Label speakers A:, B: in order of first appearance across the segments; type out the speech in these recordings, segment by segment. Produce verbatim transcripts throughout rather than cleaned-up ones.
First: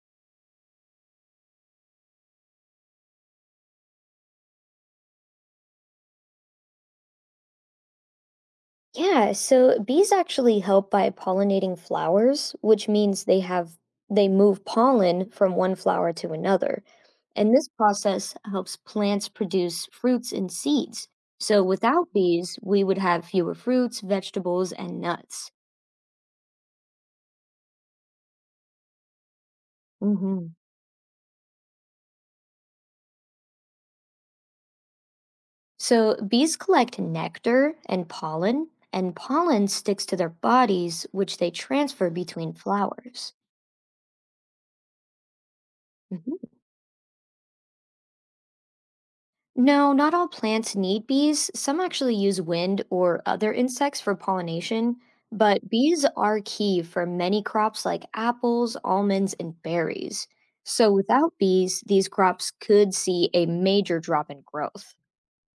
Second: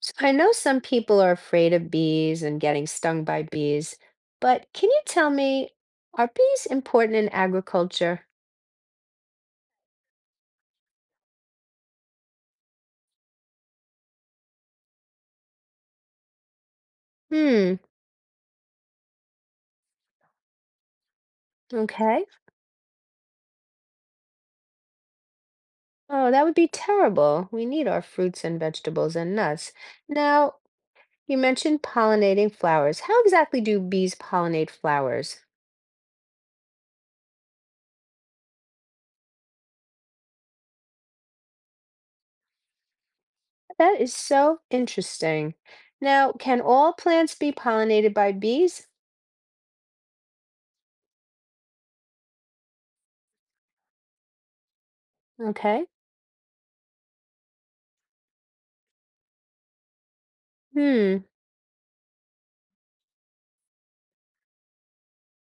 A: So I know some people are afraid of bees and getting stung by bees, but can you tell me, are bees important in agriculture?
B: Yeah, so bees actually help by pollinating flowers, which means they have they move pollen from one flower to another. And this
A: Hmm,
B: process helps plants produce fruits and seeds. So without
A: okay.
B: bees, we would have fewer fruits, vegetables, and nuts.
A: Oh, that would be terrible. We need our fruits and vegetables and nuts.
B: Hmm.
A: Now, you mentioned pollinating flowers. How exactly do bees pollinate flowers?
B: So bees collect nectar and pollen, and pollen sticks to their bodies, which they transfer between flowers.
A: That is so interesting. Now, can all plants be pollinated by bees?
B: No, not all plants need bees. Some actually use wind or other insects for pollination, but
A: Okay.
B: bees are key for many crops like apples, almonds, and berries. So
A: Hmm.
B: without bees, these crops could see a major drop in growth.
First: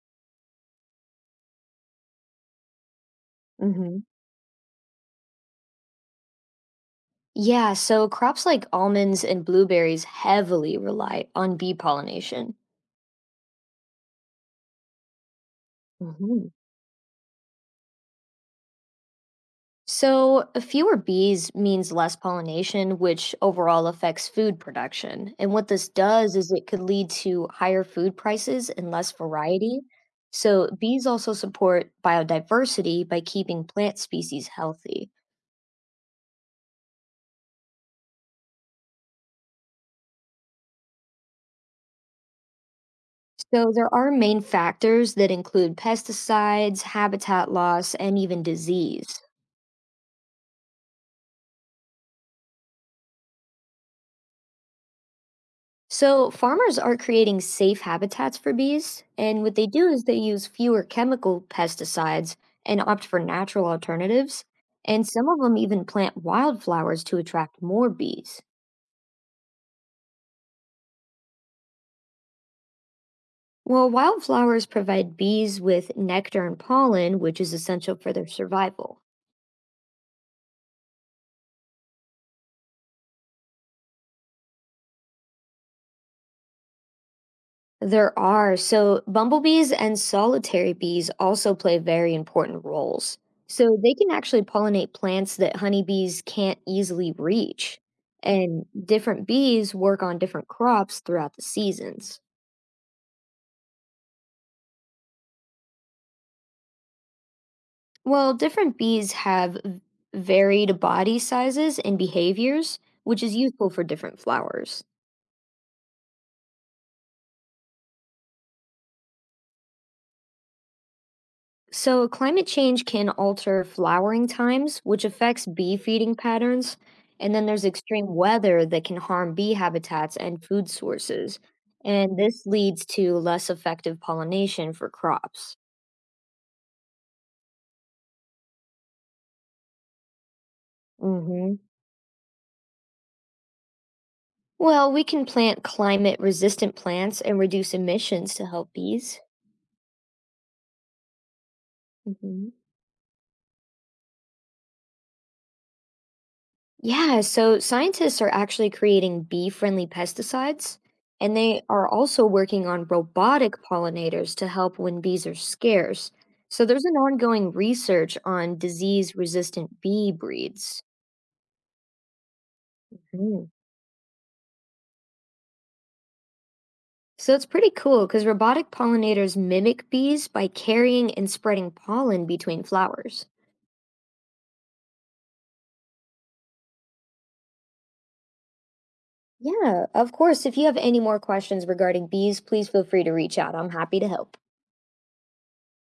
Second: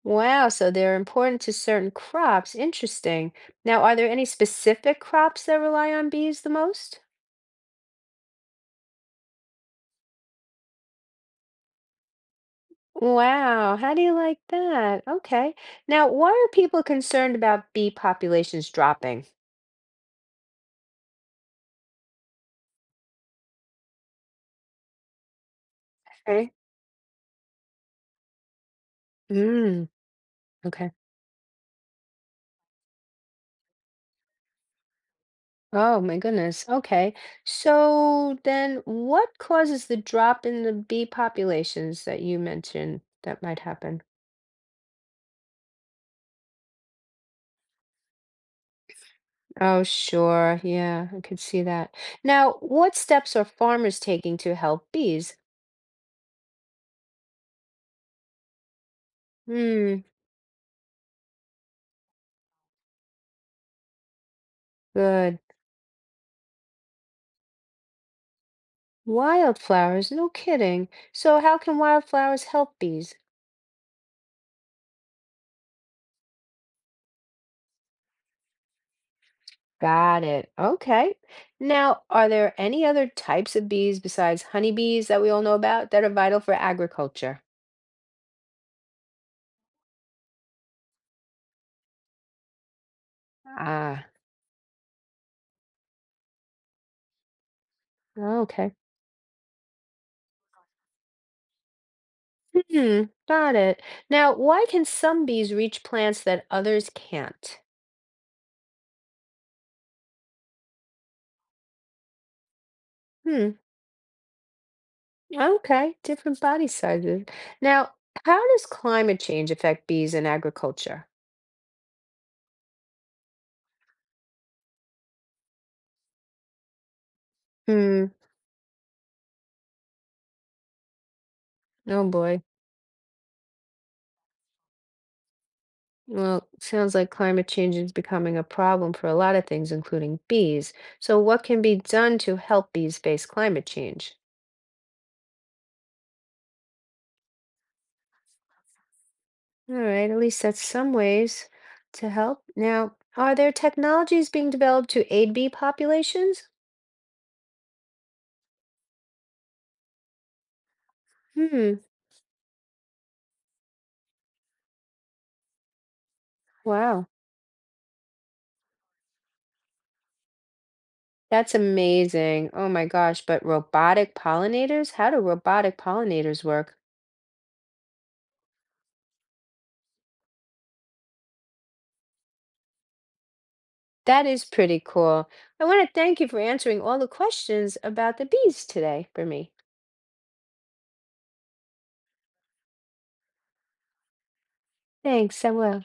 A: Wow, so they're important to certain crops. Interesting. Now, are
B: Hmm.
A: there any specific crops that rely on bees the most?
B: Yeah, so crops like almonds and blueberries heavily rely on bee pollination.
A: Wow, how do you like that? Okay. Now, why
B: Hmm.
A: are people concerned about bee populations dropping?
B: So, uh, fewer bees means less pollination, which overall affects food production. And what this does is
A: Okay.
B: it could lead to higher food prices and less variety.
A: Mm,
B: So,
A: okay.
B: bees also support biodiversity by keeping plant species healthy.
A: Oh my goodness. Okay. So then what causes the drop in the bee populations that you mentioned that might
B: So, there
A: happen?
B: are main factors that include pesticides, habitat loss, and even disease.
A: Oh, sure. Yeah, I could see that. Now, what steps are farmers taking to help bees?
B: So, farmers are creating safe habitats for bees, and what they do
A: Hmm,
B: is they use fewer chemical pesticides and opt for natural alternatives, and some
A: good.
B: of them even plant wildflowers to attract more bees.
A: Wildflowers, no kidding. So, how can wildflowers help bees?
B: Well, wildflowers provide bees with nectar and pollen, which is essential for their survival.
A: Got it. Okay. Now, are there any other types of bees besides honeybees that we all know about that are vital for agriculture?
B: There are. So, bumblebees and solitary bees also play very important roles. So, they
A: Ah,
B: can actually pollinate plants that honeybees can't easily reach. And
A: okay.
B: different bees work on different crops throughout the seasons.
A: Hmm, got it. Now, why can some bees reach plants that others can't?
B: Well, different bees have v- varied body sizes and behaviors, which is
A: Hmm.
B: useful for different flowers.
A: Okay, different body sizes. Now, how does climate change affect bees in agriculture?
B: So, climate change can alter flowering times, which affects bee feeding patterns. And then there's
A: Hmm.
B: extreme weather that can harm bee habitats and food sources.
A: Oh
B: And
A: boy.
B: this leads to less effective pollination for crops.
A: Well, sounds like climate change is becoming a problem for a lot of things, including bees. So, what
B: Hmm.
A: can be done to help bees face climate change?
B: Well, we can plant climate resistant plants and reduce emissions to help bees.
A: All right, at least that's some ways to help.
B: Hmm.
A: Now, are there technologies being developed to aid bee populations?
B: Yeah, so scientists are actually creating bee friendly pesticides, and they
A: Hmm.
B: are also working on robotic pollinators to help when bees are scarce. So there's an
A: Wow.
B: ongoing research on disease resistant bee breeds.
A: That's amazing. Oh my gosh, but
B: Mm.
A: robotic pollinators? How do robotic pollinators work?
B: So it's pretty cool because robotic pollinators mimic bees by carrying and spreading pollen between flowers.
A: That is pretty cool. I want to thank you for answering all the questions about the bees today for me.
B: Yeah, of course. If you have any more questions regarding bees, please feel free to reach out. I'm happy to help.
A: Thanks, I will.